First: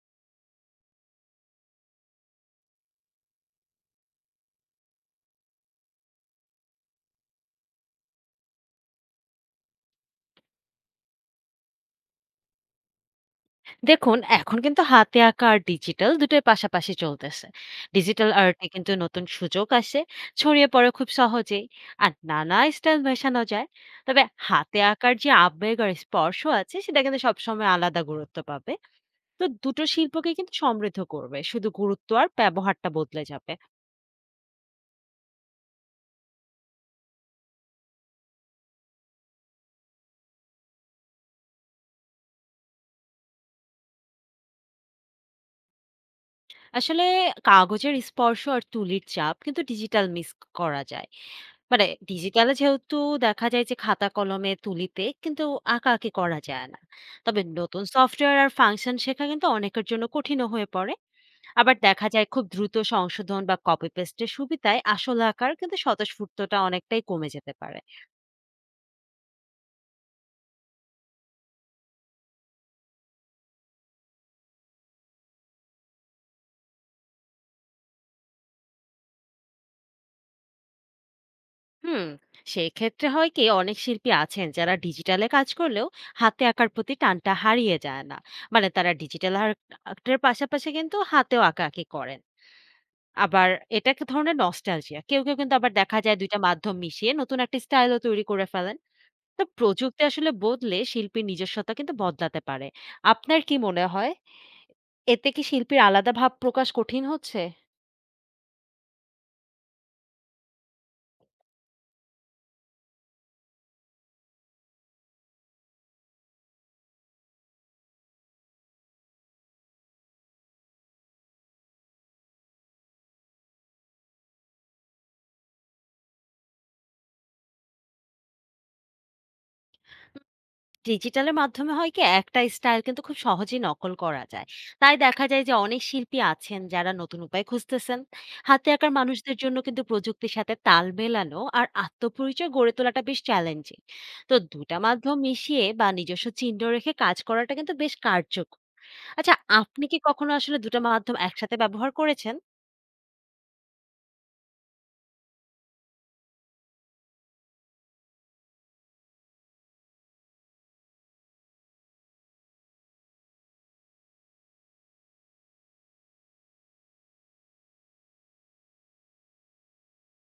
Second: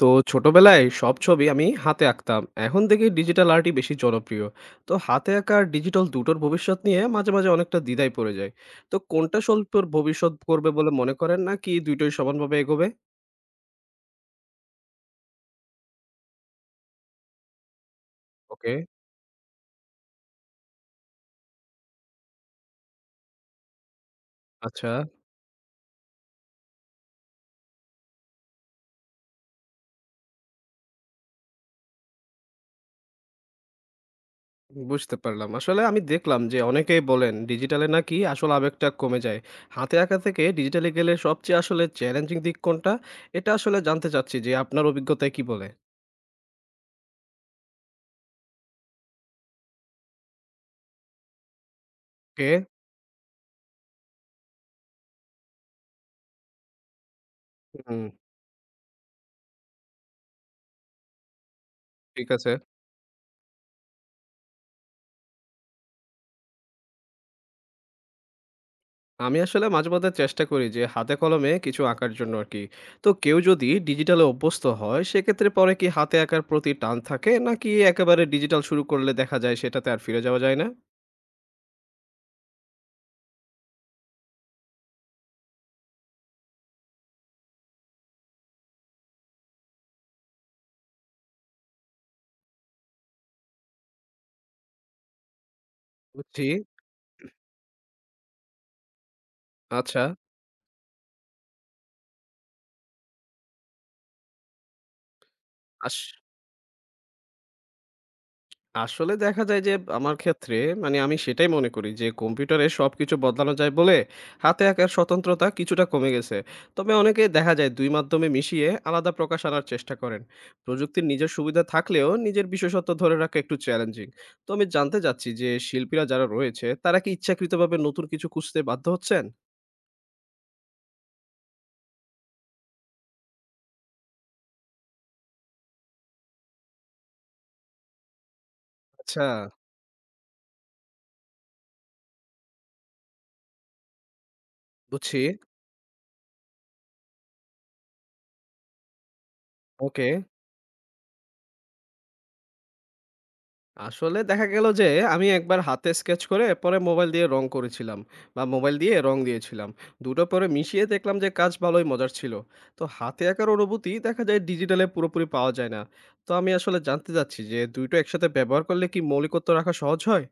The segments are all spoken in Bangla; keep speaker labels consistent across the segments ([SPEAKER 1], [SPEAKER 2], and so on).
[SPEAKER 1] তো ছোটবেলায় সব ছবি আমি হাতে আঁকতাম, এখন দেখি ডিজিটাল আর্টই বেশি জনপ্রিয়। তো হাতে আঁকা আর ডিজিটাল দুটোর ভবিষ্যৎ নিয়ে মাঝে মাঝে অনেকটা দ্বিধায় পড়ে যায়। তো কোনটা শিল্পের ভবিষ্যৎ করবে বলে মনে করেন, না কি দুটোই সমানভাবে এগোবে?
[SPEAKER 2] দেখুন, এখন কিন্তু হাতে আঁকা আর ডিজিটাল দুটোই পাশাপাশি চলতেছে। ডিজিটাল আর্টে
[SPEAKER 1] ওকে।
[SPEAKER 2] কিন্তু নতুন সুযোগ আসে, ছড়িয়ে পড়ে খুব সহজেই। আর নানা স্টাইল মেশানো যায়। তবে হাতে
[SPEAKER 1] আচ্ছা।
[SPEAKER 2] আঁকার যে আবেগ আর স্পর্শ আছে সেটা কিন্তু সবসময় আলাদা গুরুত্ব পাবে। তো দুটো শিল্পকে কিন্তু সমৃদ্ধ করবে। শুধু গুরুত্ব আর ব্যবহারটা বদলে যাবে।
[SPEAKER 1] বুঝতে পারলাম, আসলে আমি দেখলাম যে অনেকেই বলেন ডিজিটালে নাকি আসল আবেগটা কমে যায়। হাতে আঁকা থেকে ডিজিটালে গেলে সবচেয়ে আসলে চ্যালেঞ্জিং দিক কোনটা? এটা আসলে জানতে চাচ্ছি যে আপনার অভিজ্ঞতায় কি বলে।
[SPEAKER 2] আসলে কাগজের স্পর্শ আর তুলির চাপ কিন্তু ডিজিটাল মিস করা যায়। মানে
[SPEAKER 1] ওকে।
[SPEAKER 2] ডিজিটালে যেহেতু দেখা যায় যে খাতা কলমে তুলিতে কিন্তু আঁকাআঁকি করা যায় না। তবে নতুন
[SPEAKER 1] হুম।
[SPEAKER 2] সফটওয়্যার আর ফাংশন শেখা কিন্তু অনেকের জন্য কঠিনও হয়ে পড়ে। আবার দেখা যায়
[SPEAKER 1] ঠিক
[SPEAKER 2] খুব
[SPEAKER 1] আছে।
[SPEAKER 2] দ্রুত সংশোধন বা কপি পেস্টের সুবিধায় আসল আঁকার কিন্তু স্বতঃস্ফূর্ততা অনেকটাই কমে যেতে পারে।
[SPEAKER 1] আমি আসলে মাঝেমধ্যে চেষ্টা করি যে হাতে কলমে কিছু আঁকার জন্য আর কি। তো কেউ যদি ডিজিটালে অভ্যস্ত হয় সেক্ষেত্রে পরে কি হাতে আঁকার প্রতি টান থাকে, নাকি একেবারে ডিজিটাল শুরু করলে দেখা যায় সেটাতে আর ফিরে যাওয়া যায় না?
[SPEAKER 2] হুম, সেই ক্ষেত্রে হয় কি অনেক শিল্পী আছেন যারা ডিজিটালে কাজ করলেও হাতে আঁকার প্রতি টানটা হারিয়ে যায় না। মানে তারা ডিজিটাল আর্টের পাশাপাশি কিন্তু হাতেও আঁকাআঁকি করেন। আবার এটা এক ধরনের নস্টালজিয়া। কেউ, কেউ কিন্তু আবার দেখা যায় ২ টা
[SPEAKER 1] বুঝছি।
[SPEAKER 2] মাধ্যম মিশিয়ে নতুন একটা স্টাইলও তৈরি করে ফেলেন। তো প্রযুক্তি
[SPEAKER 1] আচ্ছা।
[SPEAKER 2] আসলে বদলে শিল্পীর নিজস্বতা কিন্তু বদলাতে পারে। আপনার কি মনে হয়? এতে কি শিল্পীর
[SPEAKER 1] আস
[SPEAKER 2] আলাদা ভাব প্রকাশ কঠিন হচ্ছে?
[SPEAKER 1] আসলে দেখা যায় যে আমার ক্ষেত্রে, মানে আমি সেটাই মনে করি যে কম্পিউটারে সবকিছু বদলানো যায় বলে হাতে আঁকার স্বতন্ত্রতা কিছুটা কমে গেছে। তবে অনেকে দেখা যায় দুই মাধ্যমে মিশিয়ে আলাদা প্রকাশ আনার চেষ্টা করেন। প্রযুক্তির নিজের সুবিধা থাকলেও নিজের বিশেষত্ব ধরে রাখা একটু চ্যালেঞ্জিং। তো আমি জানতে চাচ্ছি যে শিল্পীরা যারা রয়েছে তারা কি ইচ্ছাকৃতভাবে নতুন কিছু খুঁজতে বাধ্য হচ্ছেন?
[SPEAKER 2] ডিজিটালের মাধ্যমে হয় কি একটা স্টাইল কিন্তু খুব সহজেই নকল করা যায়। তাই দেখা যায় যে অনেক শিল্পী আছেন যারা নতুন উপায় খুঁজতেছেন। হাতে আঁকার
[SPEAKER 1] আচ্ছা।
[SPEAKER 2] মানুষদের জন্য কিন্তু প্রযুক্তির সাথে তাল মেলানো আর আত্মপরিচয় গড়ে তোলাটা বেশ চ্যালেঞ্জিং। তো ২ টা মাধ্যম
[SPEAKER 1] বুঝছি।
[SPEAKER 2] মিশিয়ে বা নিজস্ব চিহ্ন রেখে কাজ করাটা কিন্তু বেশ কার্যকর। আচ্ছা, আপনি কি
[SPEAKER 1] ওকে।
[SPEAKER 2] কখনো আসলে ২ টা মাধ্যম একসাথে ব্যবহার করেছেন?
[SPEAKER 1] আসলে দেখা গেল যে আমি একবার হাতে স্কেচ করে পরে মোবাইল দিয়ে রং করেছিলাম, বা মোবাইল দিয়ে রং দিয়েছিলাম। দুটো পরে মিশিয়ে দেখলাম যে কাজ ভালোই মজার ছিল। তো হাতে আঁকার অনুভূতি দেখা যায় ডিজিটালে পুরোপুরি পাওয়া যায় না। তো আমি আসলে জানতে চাচ্ছি যে দুটো একসাথে ব্যবহার করলে কি মৌলিকত্ব রাখা সহজ হয়?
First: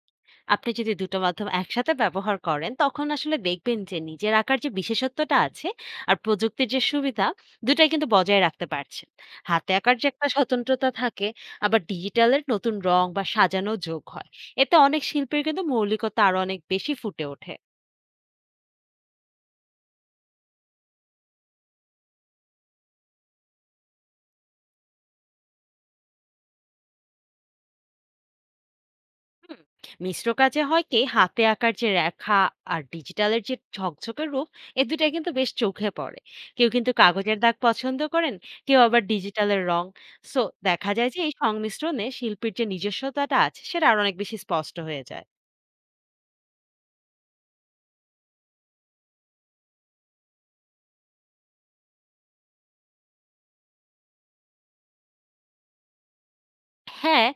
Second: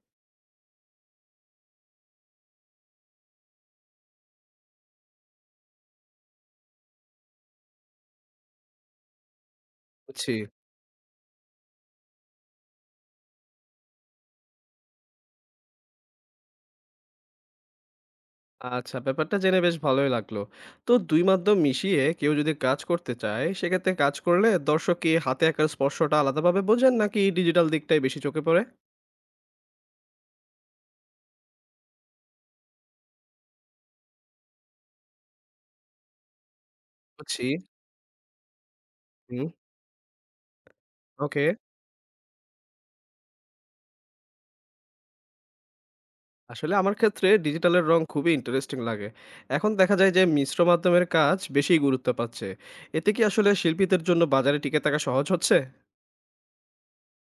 [SPEAKER 2] আপনি যদি দুটো মাধ্যম একসাথে ব্যবহার করেন তখন আসলে দেখবেন যে নিজের আঁকার যে বিশেষত্বটা আছে আর প্রযুক্তির যে সুবিধা দুটাই কিন্তু বজায় রাখতে পারছেন। হাতে আঁকার যে একটা
[SPEAKER 1] বুঝছি।
[SPEAKER 2] স্বতন্ত্রতা থাকে, আবার ডিজিটালের নতুন রং বা সাজানো যোগ হয়, এতে অনেক শিল্পীর কিন্তু মৌলিকতা আরো অনেক বেশি ফুটে ওঠে।
[SPEAKER 1] আচ্ছা, ব্যাপারটা জেনে বেশ ভালোই লাগলো। তো দুই মাধ্যম মিশিয়ে কেউ যদি কাজ করতে চায় সেক্ষেত্রে কাজ করলে দর্শক কি হাতে আঁকার স্পর্শটা আলাদাভাবে বোঝেন, নাকি ডিজিটাল দিকটাই বেশি চোখে পড়ে?
[SPEAKER 2] হুম, মিশ্র কাজে হয় কি হাতে আঁকার যে রেখা আর ডিজিটালের যে ঝকঝকে রূপ, এ দুটা কিন্তু বেশ চোখে পড়ে। কেউ কিন্তু কাগজের
[SPEAKER 1] বুঝছি।
[SPEAKER 2] দাগ পছন্দ করেন, কেউ আবার
[SPEAKER 1] হুম।
[SPEAKER 2] ডিজিটালের রং। সো দেখা যায় যে এই
[SPEAKER 1] ওকে।
[SPEAKER 2] সংমিশ্রণে শিল্পীর যে নিজস্বতাটা আছে সেটা আরো অনেক বেশি স্পষ্ট হয়ে যায়।
[SPEAKER 1] আসলে আমার ক্ষেত্রে ডিজিটালের রং খুবই ইন্টারেস্টিং লাগে। এখন দেখা যায় যে মিশ্র মাধ্যমের কাজ বেশি গুরুত্ব পাচ্ছে। এতে কি আসলে শিল্পীদের জন্য বাজারে টিকে থাকা সহজ হচ্ছে?
[SPEAKER 2] হ্যাঁ,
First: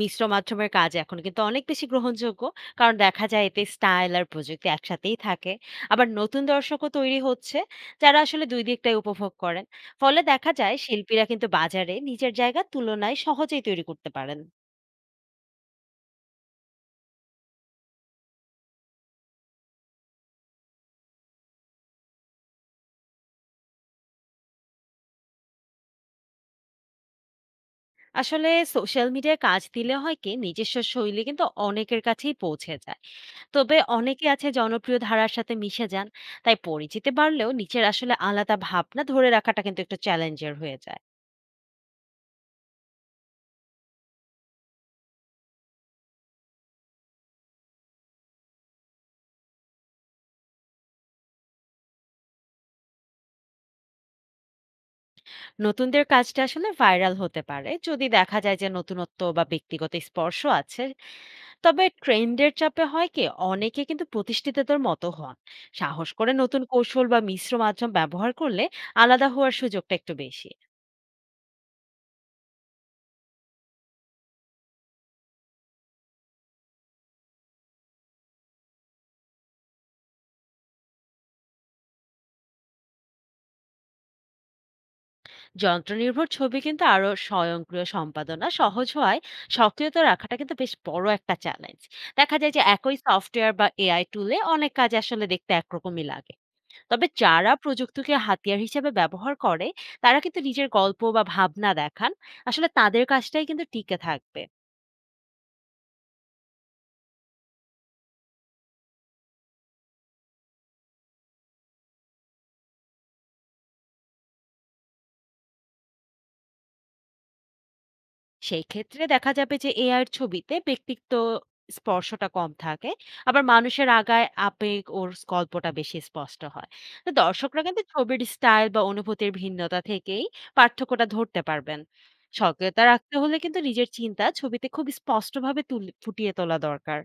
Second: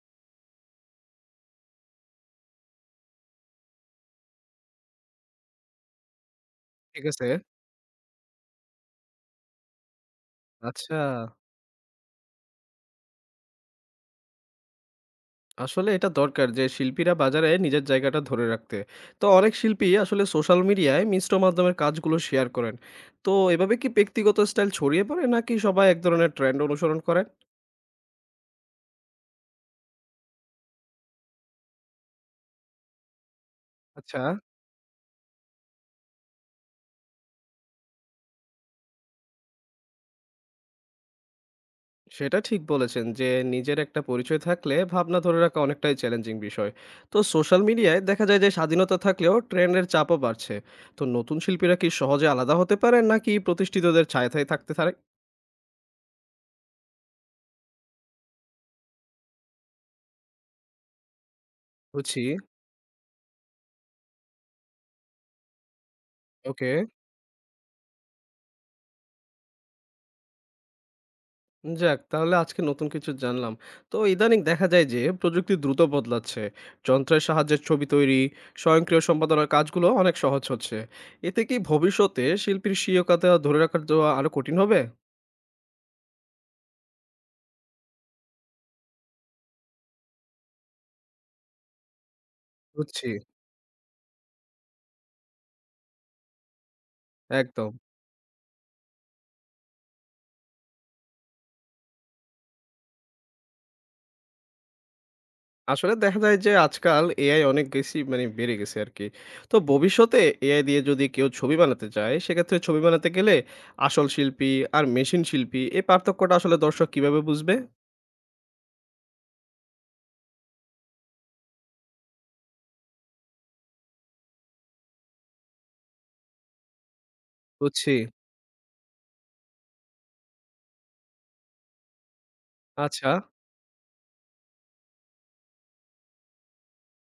[SPEAKER 2] মিশ্র মাধ্যমের কাজ এখন কিন্তু অনেক বেশি গ্রহণযোগ্য। কারণ দেখা যায় এতে স্টাইল আর প্রযুক্তি একসাথেই থাকে। আবার নতুন দর্শকও
[SPEAKER 1] ঠিক
[SPEAKER 2] তৈরি
[SPEAKER 1] আছে।
[SPEAKER 2] হচ্ছে, যারা আসলে ২ দিকটাই উপভোগ করেন। ফলে দেখা যায়
[SPEAKER 1] আচ্ছা,
[SPEAKER 2] শিল্পীরা কিন্তু বাজারে নিজের জায়গার তুলনায় সহজেই তৈরি করতে পারেন।
[SPEAKER 1] আসলে এটা দরকার যে শিল্পীরা বাজারে নিজের জায়গাটা ধরে রাখতে। তো অনেক শিল্পী আসলে সোশ্যাল মিডিয়ায় মিশ্র মাধ্যমের কাজগুলো শেয়ার করেন। তো এভাবে কি ব্যক্তিগত স্টাইল ছড়িয়ে পড়ে, নাকি সবাই এক ধরনের ট্রেন্ড অনুসরণ করেন?
[SPEAKER 2] আসলে সোশ্যাল মিডিয়ায় কাজ দিলে হয় কি নিজস্ব শৈলী কিন্তু অনেকের কাছেই পৌঁছে যায়। তবে
[SPEAKER 1] আচ্ছা।
[SPEAKER 2] অনেকে আছে জনপ্রিয় ধারার সাথে মিশে যান। তাই পরিচিতি বাড়লেও নিচের আসলে আলাদা ভাবনা ধরে রাখাটা কিন্তু একটু চ্যালেঞ্জের হয়ে যায়।
[SPEAKER 1] সেটা ঠিক বলেছেন যে নিজের একটা পরিচয় থাকলে ভাবনা ধরে রাখা অনেকটাই চ্যালেঞ্জিং বিষয়। তো সোশ্যাল মিডিয়ায় দেখা যায় যে স্বাধীনতা থাকলেও ট্রেন্ডের চাপও বাড়ছে। তো নতুন শিল্পীরা কি সহজে আলাদা হতে পারেন, নাকি প্রতিষ্ঠিতদের ছায়ায় থাকতে থাকে?
[SPEAKER 2] নতুনদের কাজটা আসলে ভাইরাল হতে পারে যদি দেখা যায় যে নতুনত্ব বা ব্যক্তিগত স্পর্শ আছে। তবে
[SPEAKER 1] বুঝি।
[SPEAKER 2] ট্রেন্ডের চাপে হয় কি অনেকে কিন্তু প্রতিষ্ঠিতদের মতো হন। সাহস করে নতুন
[SPEAKER 1] ওকে।
[SPEAKER 2] কৌশল বা মিশ্র মাধ্যম ব্যবহার করলে আলাদা হওয়ার সুযোগটা একটু বেশি।
[SPEAKER 1] যাক, তাহলে আজকে নতুন কিছু জানলাম। তো ইদানিং দেখা যায় যে প্রযুক্তি দ্রুত বদলাচ্ছে, যন্ত্রের সাহায্যে ছবি তৈরি, স্বয়ংক্রিয় সম্পাদনার কাজগুলো অনেক সহজ হচ্ছে। এতে কি ভবিষ্যতে শিল্পীর স্বীয়তা ধরে রাখার দেওয়া আরো কঠিন হবে?
[SPEAKER 2] যন্ত্রনির্ভর ছবি কিন্তু আরো স্বয়ংক্রিয় সম্পাদনা সহজ হওয়ায় সক্রিয়তা রাখাটা কিন্তু বেশ বড় একটা চ্যালেঞ্জ। দেখা যায় যে একই
[SPEAKER 1] বুঝছি।
[SPEAKER 2] সফটওয়্যার বা এআই টুলে অনেক কাজ আসলে দেখতে একরকমই লাগে। তবে যারা
[SPEAKER 1] একদম।
[SPEAKER 2] প্রযুক্তিকে হাতিয়ার হিসেবে ব্যবহার করে তারা কিন্তু নিজের গল্প বা ভাবনা দেখান। আসলে তাদের কাজটাই কিন্তু টিকে থাকবে।
[SPEAKER 1] আসলে দেখা যায় যে আজকাল এআই অনেক বেশি মানে বেড়ে গেছে আরকি। তো ভবিষ্যতে এআই দিয়ে যদি কেউ ছবি বানাতে চায়, সেক্ষেত্রে ছবি বানাতে গেলে আসল শিল্পী আর মেশিন শিল্পী এই পার্থক্যটা আসলে দর্শক কিভাবে বুঝবে?
[SPEAKER 2] সেই ক্ষেত্রে দেখা যাবে যে এআইয়ের ছবিতে ব্যক্তিত্ব, স্পর্শটা কম থাকে। আবার মানুষের আগায় আবেগ ওর গল্পটা বেশি স্পষ্ট হয়। তো দর্শকরা কিন্তু
[SPEAKER 1] বুঝছি।
[SPEAKER 2] ছবির স্টাইল বা অনুভূতির ভিন্নতা থেকেই পার্থক্যটা ধরতে পারবেন। সক্রিয়তা
[SPEAKER 1] আচ্ছা।
[SPEAKER 2] রাখতে হলে কিন্তু নিজের চিন্তা ছবিতে খুব স্পষ্টভাবে তুলে ফুটিয়ে তোলা দরকার।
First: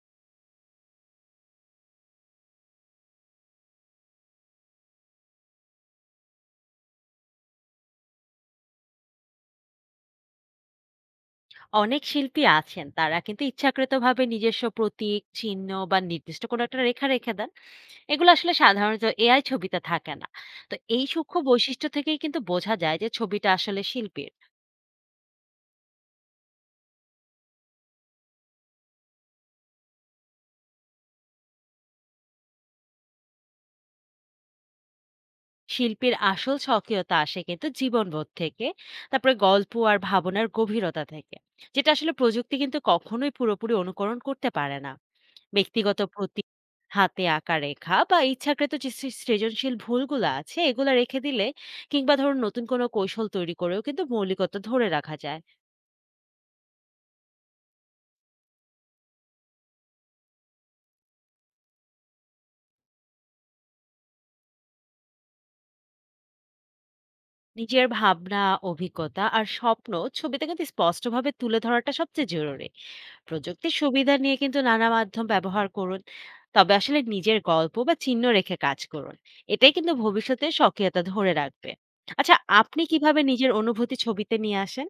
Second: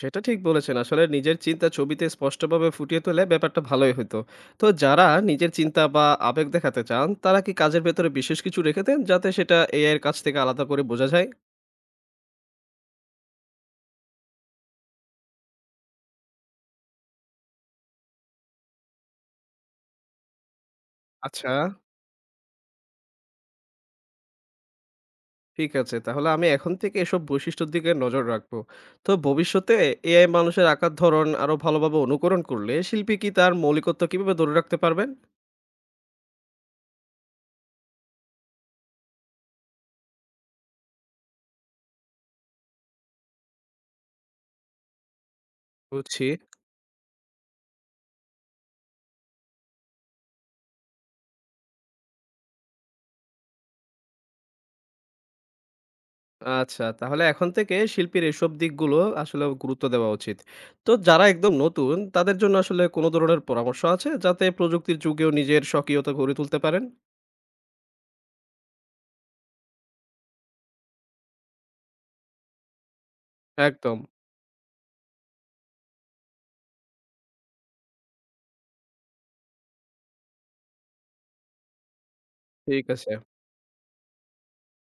[SPEAKER 1] সেটা ঠিক বলেছেন। আসলে নিজের চিন্তা ছবিতে স্পষ্টভাবে ফুটিয়ে তুললে ব্যাপারটা ভালোই হইতো। তো যারা নিজের চিন্তা বা আবেগ দেখাতে চান, তারা কি কাজের ভেতরে বিশেষ কিছু রেখে দেন, যাতে সেটা এআই এর কাছ থেকে আলাদা করে বোঝা যায়?
[SPEAKER 2] অনেক শিল্পী আছেন তারা কিন্তু ইচ্ছাকৃতভাবে নিজস্ব প্রতীক চিহ্ন বা নির্দিষ্ট কোনো একটা রেখা রেখে দেন। এগুলো আসলে সাধারণত এআই ছবিতে থাকে না। তো এই সূক্ষ্ম
[SPEAKER 1] আচ্ছা।
[SPEAKER 2] বৈশিষ্ট্য থেকেই কিন্তু বোঝা যায় যে ছবিটা আসলে শিল্পীর।
[SPEAKER 1] ঠিক আছে। তাহলে আমি এখন থেকে এসব বৈশিষ্ট্যের দিকে নজর রাখবো। তো ভবিষ্যতে এআই মানুষের আঁকার ধরন আরো ভালোভাবে অনুকরণ করলে শিল্পী কি তার মৌলিকত্ব কিভাবে ধরে রাখতে পারবেন?
[SPEAKER 2] শিল্পীর আসল স্বকীয়তা আসে কিন্তু জীবনবোধ থেকে, তারপরে গল্প আর ভাবনার গভীরতা থেকে, যেটা আসলে প্রযুক্তি কিন্তু কখনোই পুরোপুরি অনুকরণ করতে পারে না। ব্যক্তিগত
[SPEAKER 1] বুঝছি।
[SPEAKER 2] প্রতি হাতে আঁকা রেখা বা ইচ্ছাকৃত যে সৃজনশীল ভুলগুলো আছে এগুলো রেখে দিলে কিংবা ধরুন নতুন কোনো কৌশল তৈরি করেও কিন্তু মৌলিকতা ধরে রাখা যায়।
[SPEAKER 1] আচ্ছা, তাহলে এখন থেকে শিল্পীর এসব দিকগুলো আসলে গুরুত্ব দেওয়া উচিত। তো যারা একদম নতুন তাদের জন্য আসলে কোনো ধরনের পরামর্শ আছে যাতে প্রযুক্তির যুগেও নিজের স্বকীয়তা গড়ে তুলতে পারেন?
[SPEAKER 2] নিজের ভাবনা, অভিজ্ঞতা আর স্বপ্ন ছবিতে কিন্তু স্পষ্টভাবে তুলে ধরাটা সবচেয়ে জরুরি। প্রযুক্তির
[SPEAKER 1] একদম।
[SPEAKER 2] সুবিধা নিয়ে কিন্তু নানা মাধ্যম ব্যবহার করুন। তবে আসলে নিজের গল্প বা চিহ্ন রেখে কাজ করুন। এটাই কিন্তু ভবিষ্যতে স্বকীয়তা ধরে রাখবে। আচ্ছা, আপনি
[SPEAKER 1] ঠিক আছে।
[SPEAKER 2] কিভাবে নিজের অনুভূতি ছবিতে নিয়ে আসেন?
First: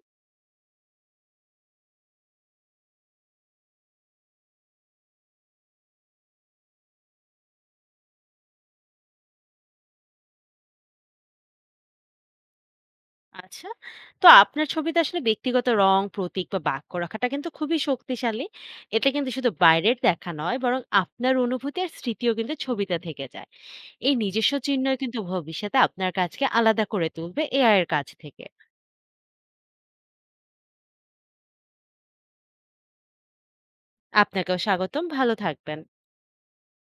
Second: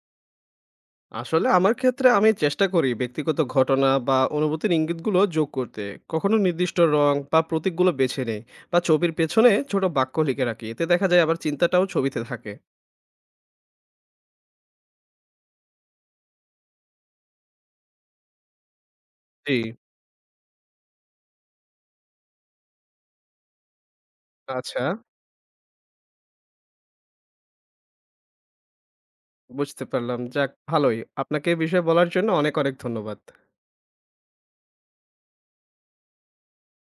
[SPEAKER 1] আসলে আমার ক্ষেত্রে আমি চেষ্টা করি ব্যক্তিগত ঘটনা বা অনুভূতির ইঙ্গিতগুলো যোগ করতে, কখনো নির্দিষ্ট রং বা প্রতীকগুলো বেছে নেই, বা ছবির পেছনে ছোট বাক্য লিখে রাখি, এতে দেখা যায় আবার চিন্তাটাও ছবিতে থাকে।
[SPEAKER 2] আচ্ছা। তো আপনার ছবিতে আসলে ব্যক্তিগত রং, প্রতীক বা বাক্য রাখাটা কিন্তু খুবই শক্তিশালী। এটা কিন্তু শুধু
[SPEAKER 1] জি।
[SPEAKER 2] বাইরের দেখা নয়, বরং আপনার অনুভূতি আর স্মৃতিও কিন্তু ছবিতে থেকে যায়। এই নিজস্ব
[SPEAKER 1] আচ্ছা,
[SPEAKER 2] চিহ্নই কিন্তু ভবিষ্যতে আপনার কাজকে আলাদা করে তুলবে এআই এর কাছ থেকে।
[SPEAKER 1] বুঝতে পারলাম। যাক ভালোই, আপনাকে এই বিষয়ে বলার জন্য অনেক অনেক ধন্যবাদ।
[SPEAKER 2] আপনাকেও স্বাগতম। ভালো থাকবেন।